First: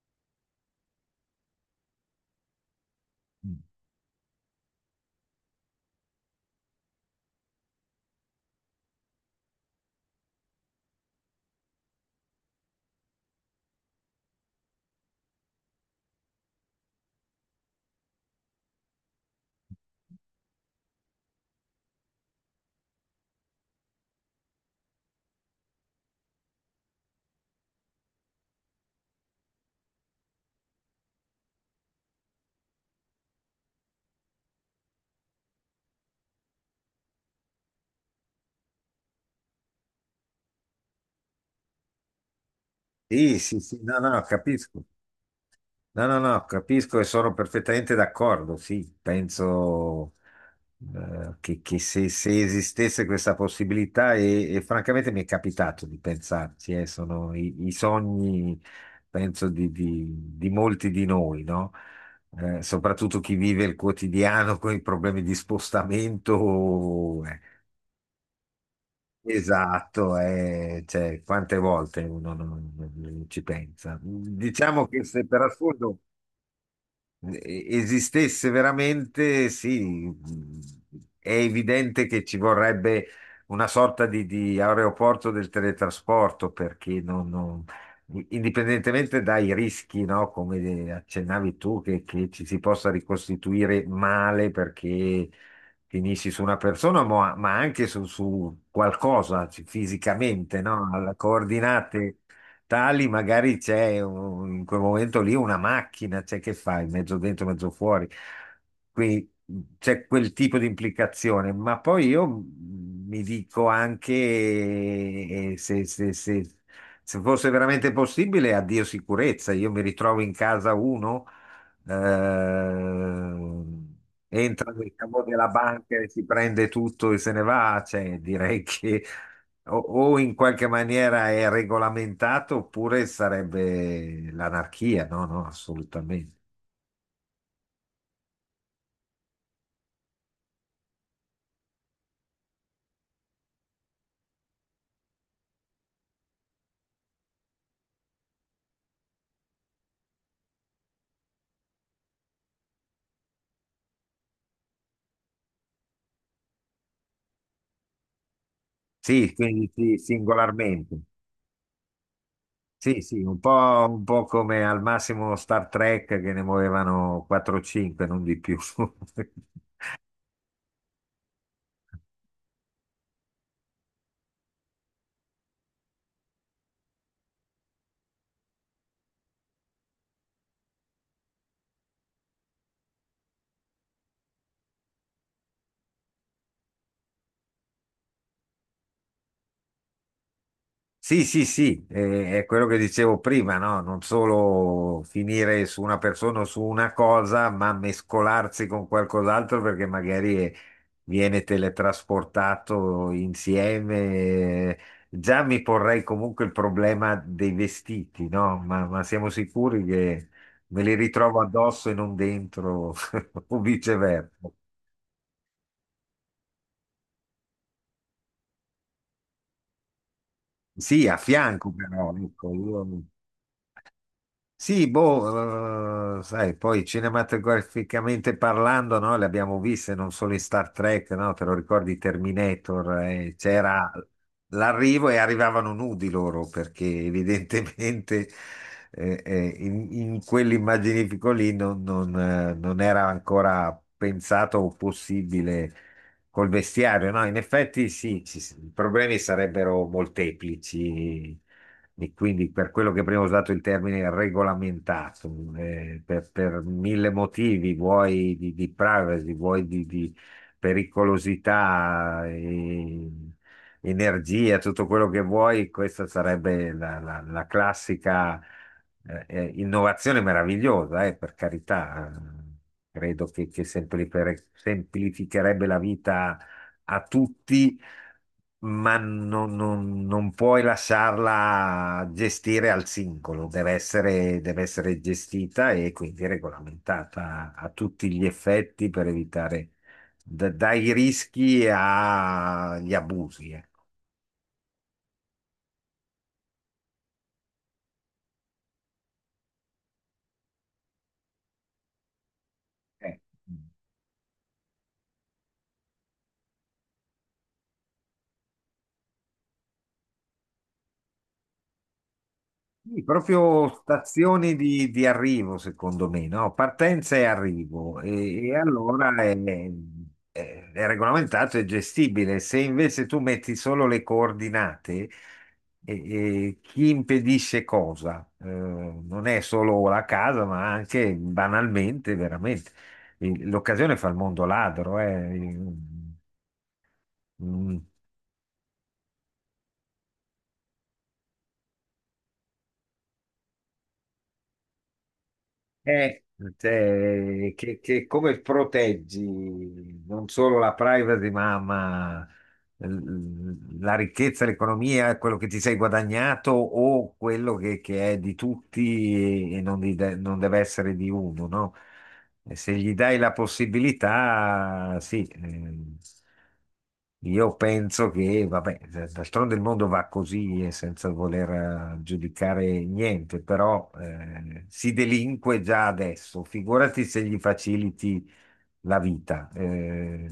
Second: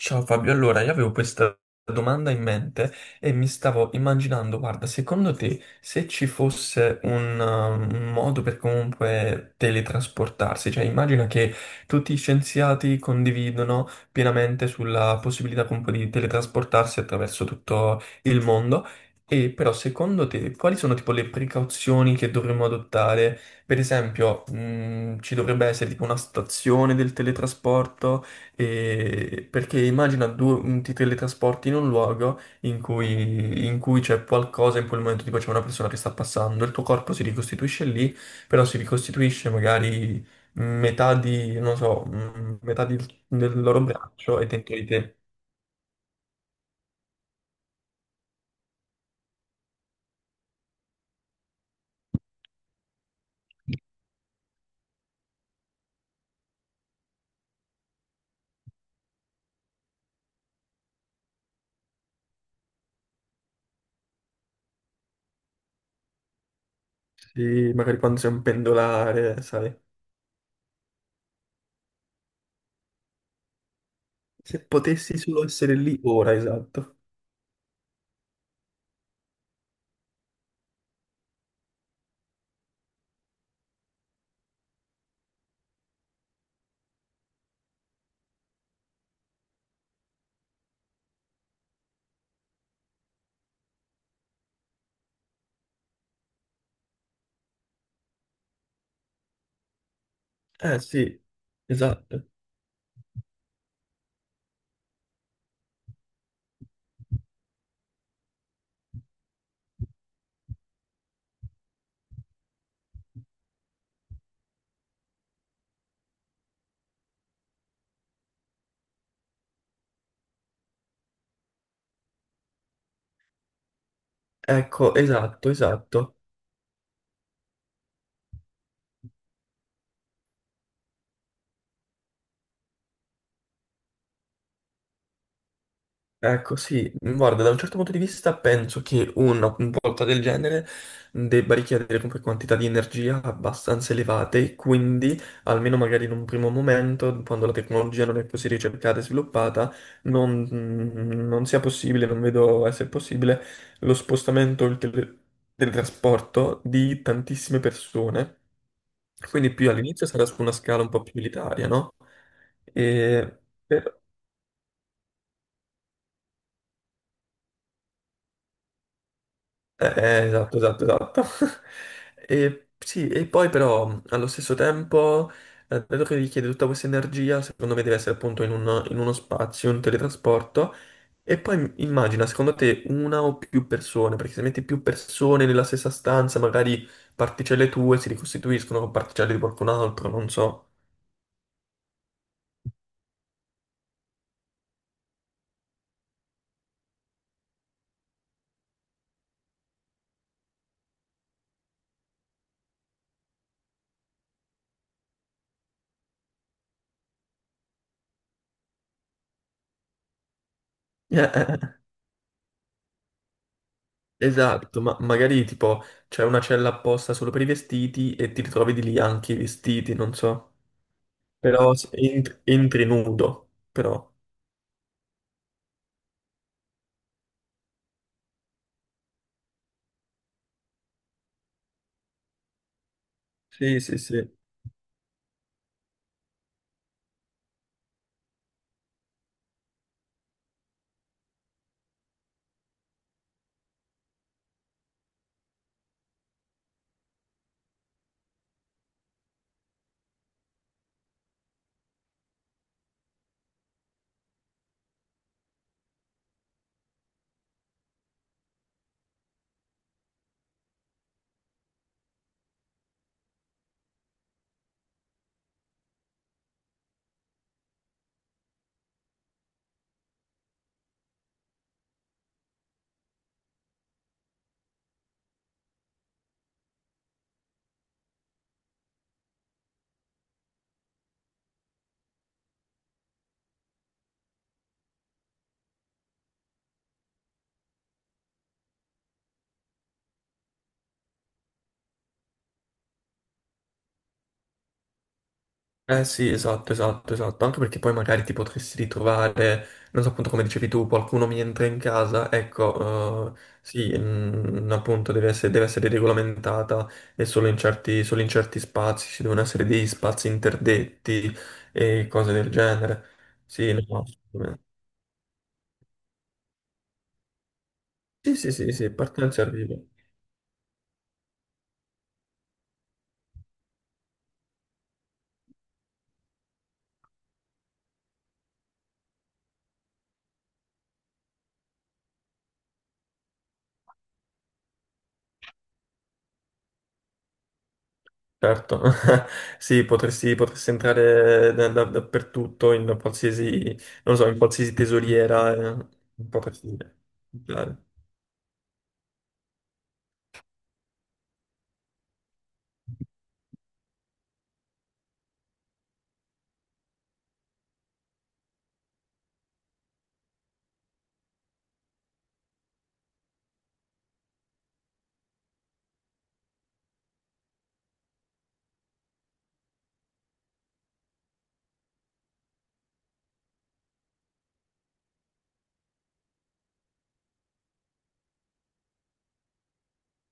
Ciao Fabio, allora io avevo questa domanda in mente e mi stavo immaginando, guarda, secondo te se ci fosse un modo per comunque teletrasportarsi, cioè immagina che tutti gli scienziati condividono pienamente sulla possibilità comunque di teletrasportarsi attraverso tutto il mondo, e però secondo te quali sono tipo le precauzioni che dovremmo adottare? Per esempio, ci dovrebbe essere tipo una stazione del teletrasporto? Perché immagina due, ti teletrasporti in un luogo in cui c'è qualcosa in quel momento, tipo c'è una persona che sta passando, il tuo corpo si ricostituisce lì, però si ricostituisce magari metà di, non so, Sì, sì, del sì, loro no, no, no, braccio è dentro capisco. di te. No, no, no, capisco e sono perfettamente d'accordo. Sì, penso che, che se esistesse questa possibilità, e francamente mi è capitato di pensarci, sono i sogni, penso, di molti di noi, no? Soprattutto chi vive il quotidiano con i problemi di spostamento. Eh, Sì, magari quando sei un pendolare, sai. Esatto, cioè, quante volte uno non ci pensa. Se Diciamo che potessi se per solo essere lì assurdo ora, esatto. Esistesse veramente, sì, è evidente che ci vorrebbe una sorta di aeroporto del teletrasporto. Perché indipendentemente dai rischi, no, come accennavi tu, che ci si possa ricostituire male perché finisci su una persona, ma anche su, su qualcosa fisicamente, Eh no, alla sì, coordinate esatto. tali, magari in quel momento lì una macchina, c'è, che fai, mezzo dentro, mezzo fuori. Quindi c'è quel tipo di implicazione, ma poi io mi dico anche se fosse veramente possibile, addio sicurezza, io mi ritrovo in casa uno, eh, entra nel Ecco, cavo della esatto, banca e esatto. si prende tutto e se ne va, cioè, direi che o in qualche maniera è regolamentato oppure sarebbe l'anarchia. No, no, assolutamente. Ecco, sì, guarda, da un certo punto di vista penso che una volta del genere debba richiedere comunque quantità di energia abbastanza elevate, e quindi, almeno magari in un primo momento, quando la tecnologia non è così ricercata e sviluppata, non sia possibile, non vedo essere possibile, lo spostamento del trasporto di tantissime persone. Sì, Quindi quindi più sì, all'inizio sarà su una scala un singolarmente. po' più elitaria, no? Sì, sì, E per- un po' come al massimo Star Trek che ne muovevano 4-5, non di più. Esatto, esatto, esatto. E, sì, e poi però allo stesso tempo, dato che richiede tutta questa energia, secondo me deve essere appunto in uno spazio, un teletrasporto. E poi immagina, secondo te, una o più persone, perché se metti più persone nella stessa stanza, magari particelle tue si ricostituiscono con particelle di qualcun altro, non so. Sì, sì, sì, è quello che dicevo prima, no? Non solo finire su una persona o su una cosa, ma mescolarsi con qualcos'altro perché magari viene teletrasportato insieme. Eh, Già mi porrei comunque il problema dei vestiti, no? Ma siamo sicuri che me li ritrovo eh. addosso e non dentro o viceversa? Esatto, ma magari tipo c'è una cella apposta solo per i vestiti e ti ritrovi di lì anche i vestiti, non so. Sì, a fianco Però però, ecco, io. entri nudo, però. Sì, boh, sai, poi cinematograficamente parlando, no, le abbiamo viste non solo in Star Trek, no, te lo ricordi Terminator, Sì, c'era sì, sì. l'arrivo e arrivavano nudi loro, perché evidentemente in quell'immaginifico lì non era ancora pensato o possibile col vestiario, no? In effetti sì, i problemi sarebbero molteplici. E quindi per quello che prima ho usato il termine regolamentato, per mille motivi, vuoi di privacy, vuoi di pericolosità, energia, tutto quello che vuoi. Questa sarebbe la classica, innovazione meravigliosa, per carità. Credo che semplificherebbe la vita a tutti, ma non puoi lasciarla gestire al singolo. Deve essere, deve essere gestita e quindi regolamentata a tutti gli effetti per evitare dai rischi agli abusi. Ecco. Eh sì, esatto, esatto, esatto. Anche perché poi magari ti potresti ritrovare, non so appunto come dicevi tu, qualcuno mi entra in casa, Eh, ecco, sì, appunto deve essere regolamentata e solo in certi spazi, ci devono essere degli spazi interdetti e cose del sì, genere. proprio Sì, no, stazioni assolutamente. di arrivo, secondo me, no? Partenza e arrivo. Sì, sì, E sì, sì, allora partenza e arrivo. è regolamentato e gestibile. Se invece tu metti solo le coordinate, e chi impedisce cosa? Non è solo la casa, ma anche banalmente, veramente. L'occasione fa il mondo ladro, eh. Mm. Certo, sì, potresti entrare dappertutto, in qualsiasi, non so, in qualsiasi tesoriera, Eh, potresti cioè, che, entrare. che come proteggi non solo la privacy, ma, la ricchezza, l'economia, quello che ti sei guadagnato o quello che è di tutti e non deve essere di uno, no? E se gli dai la possibilità, sì, io penso che, vabbè, d'altronde il mondo va così e senza voler giudicare niente, però si delinque già adesso, figurati se gli faciliti la vita.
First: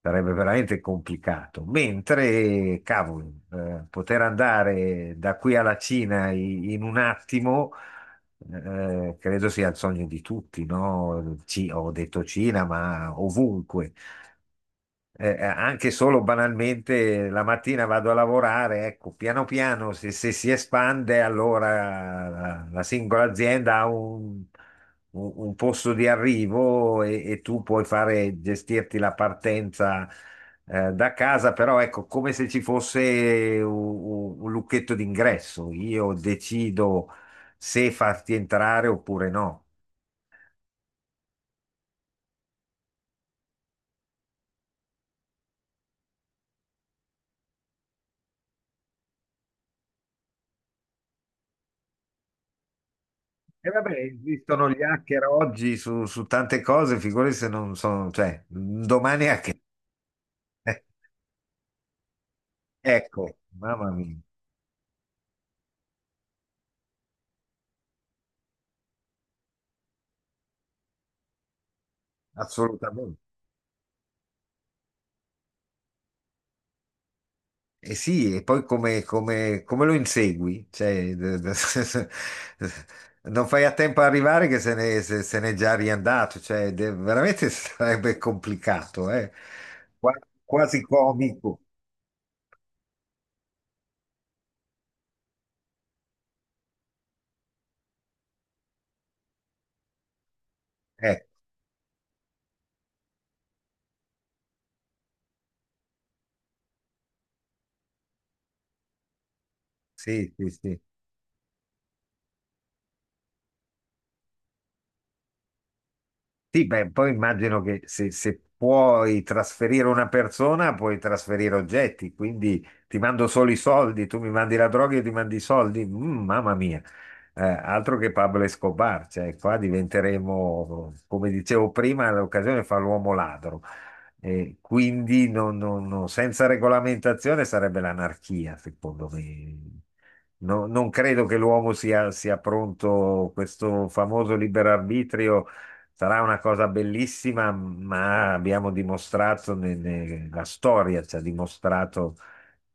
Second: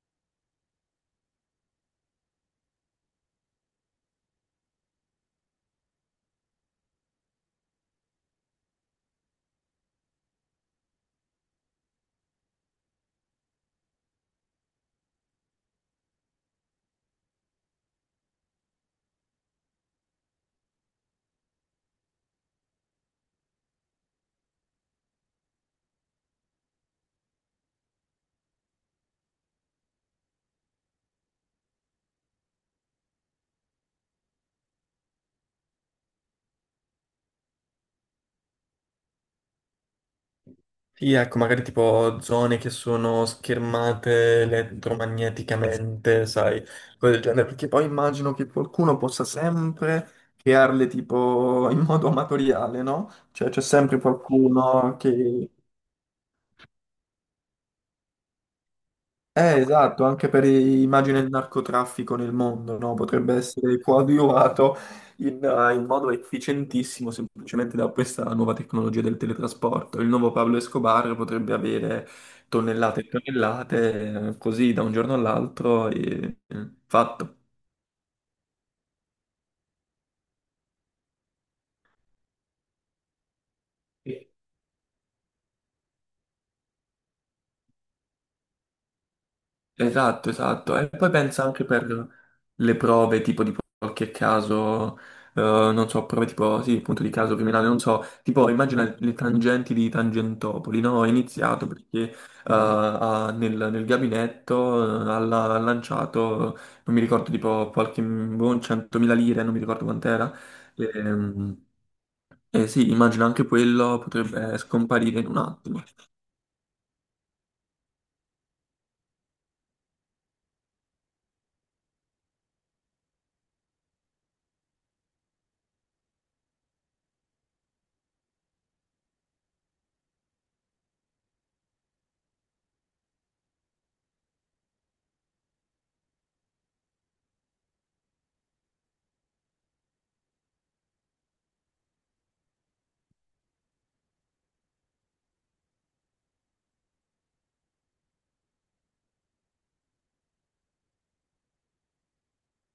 Sarebbe veramente complicato. Mentre, cavolo, poter andare da qui alla Cina in un attimo, credo sia il sogno di tutti, no? Ho detto Cina, ma ovunque. Anche solo banalmente la mattina vado a lavorare, ecco, piano piano se, se si espande, allora la singola azienda ha un, un posto di arrivo e tu puoi fare, gestirti la partenza da casa, però ecco, come se ci fosse un lucchetto d'ingresso, io decido se farti entrare oppure no. Sì, ecco, magari tipo zone che sono schermate elettromagneticamente, sai, cose del genere, perché poi immagino che qualcuno possa sempre crearle tipo in modo amatoriale, no? Cioè c'è E vabbè, sempre esistono gli qualcuno hacker che oggi su, su tante cose, figurati se non sono, cioè, un domani hacker. eh, esatto, anche Eh, immagine il narcotraffico nel mondo, no? Potrebbe ecco, essere mamma mia, coadiuvato in modo efficientissimo semplicemente da questa nuova tecnologia del teletrasporto. Il nuovo Pablo Escobar potrebbe avere tonnellate e assolutamente. tonnellate, così da un giorno all'altro, e fatto. E sì, e poi come, come lo insegui? Cioè, non fai a tempo a arrivare che se ne, se- se n'è già riandato, cioè, veramente sarebbe complicato, eh. Qua- Esatto, esatto. quasi E poi pensa comico. anche per le prove, tipo di qualche caso, non so, prove tipo, sì, appunto di caso criminale, non so, tipo immagina le tangenti di Tangentopoli, no? Ho Eh, iniziato perché nel gabinetto ha lanciato, non mi ricordo, tipo qualche buon 100.000 lire, non mi ricordo sì, quant'era. sì, sì. E, e sì, immagino anche quello potrebbe scomparire in un attimo. Sì, beh, poi immagino che se, se puoi trasferire una persona, puoi trasferire oggetti, quindi ti mando solo i soldi, tu mi mandi la droga, io ti mandi i soldi. Mm, mamma mia. Altro che Pablo Escobar, cioè qua diventeremo, come dicevo prima, l'occasione fa l'uomo ladro. Quindi senza regolamentazione sarebbe l'anarchia, secondo me. Non credo che l'uomo sia pronto. Questo famoso libero arbitrio sarà una cosa bellissima, ma abbiamo dimostrato, la storia ci ha dimostrato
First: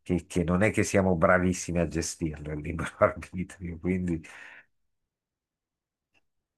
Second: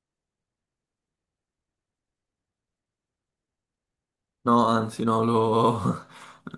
che non è che siamo bravissimi a gestirlo il libero arbitrio, quindi No, anzi, no, lo,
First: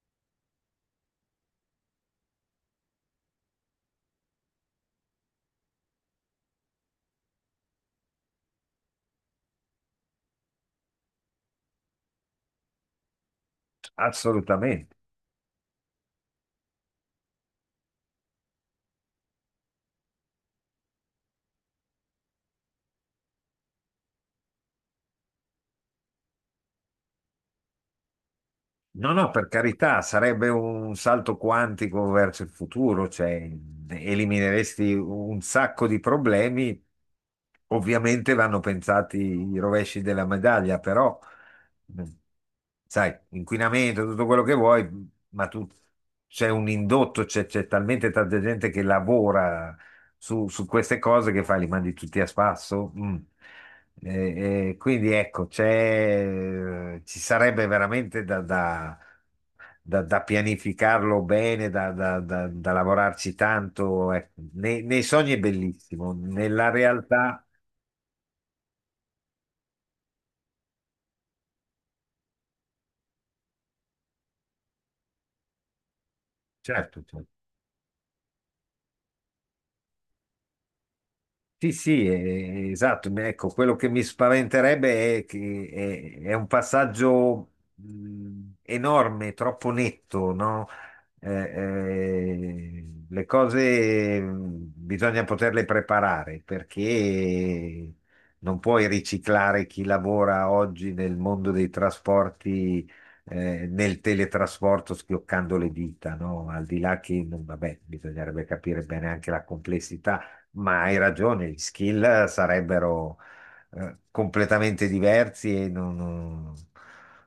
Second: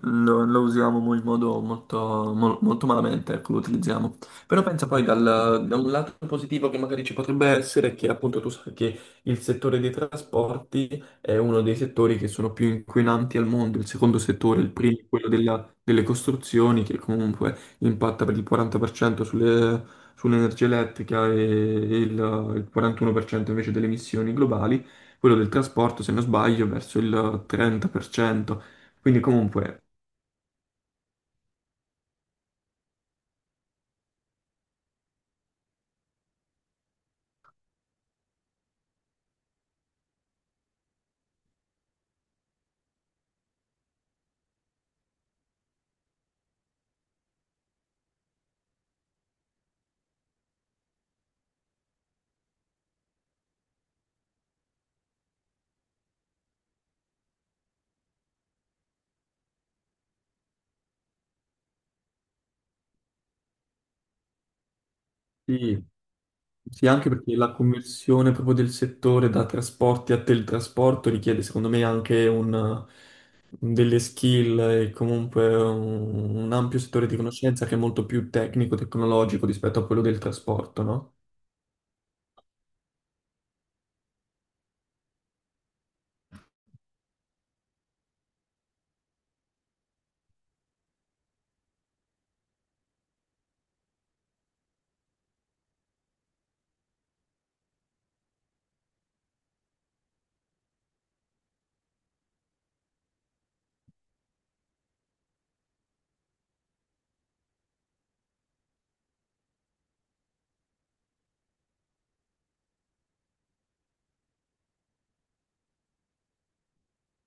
lo- lo usiamo in modo molto, molto malamente, ecco, lo utilizziamo. Però pensa poi da un lato positivo che magari ci potrebbe essere è che appunto tu sai che il settore dei trasporti è uno dei settori che sono più inquinanti al mondo, il secondo settore, il assolutamente. primo, è quello delle costruzioni, che comunque impatta per il 40% sull'energia elettrica e il 41% invece delle emissioni globali quello del trasporto, se non sbaglio, verso il 30%. No, Quindi no, per comunque, carità, sarebbe un salto quantico verso il futuro, cioè elimineresti un sacco di problemi. Ovviamente vanno pensati i rovesci della medaglia, però, mh, sai, inquinamento, tutto quello che vuoi, ma tu c'è un indotto, c'è talmente tanta gente che lavora su, su queste cose, che fai, li mandi tutti a spasso. Mm. Quindi ecco, c'è, ci sarebbe veramente da, da pianificarlo bene, da, da lavorarci tanto. Ecco. Nei, nei sogni è sì, bellissimo, nella sì, anche perché realtà, la conversione proprio del settore da trasporti a teletrasporto richiede, secondo me, anche un, delle skill e comunque un ampio certo, settore di certo. conoscenza che è molto più tecnico, tecnologico rispetto a quello del trasporto, no? Sì, sì, esatto. Ecco, quello che mi spaventerebbe è che è un passaggio enorme, troppo netto, no? Le cose bisogna poterle preparare, perché non puoi riciclare chi lavora oggi nel mondo dei trasporti, nel teletrasporto schioccando le dita, no? Al di là che, vabbè, bisognerebbe capire bene anche la complessità, ma hai ragione, gli skill sarebbero completamente diversi e non... non-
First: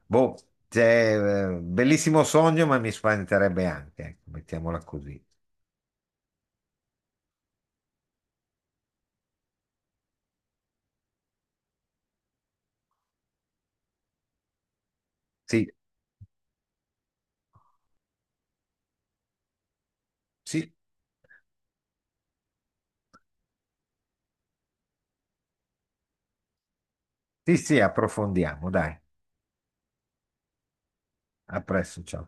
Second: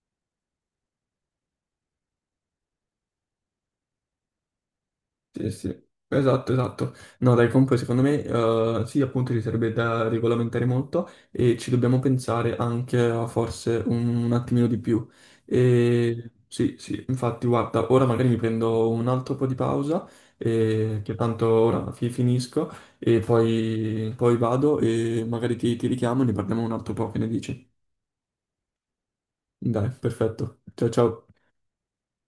Boh, c'è bellissimo sogno, ma mi spaventerebbe anche, ecco, mettiamola così. Sì, sì, esatto, esatto. No, dai, comunque secondo me sì, appunto ci sarebbe da regolamentare molto e ci dobbiamo pensare anche a forse un attimino di più. Sì, E, sì, sì, infatti, guarda, ora magari mi prendo un altro po' di pausa, sì. Che tanto ora finisco e poi, poi vado e magari ti richiamo e ne parliamo un altro po', che ne Sì, dici? sì, approfondiamo, dai. Dai, perfetto. Ciao, ciao. A presto, ciao.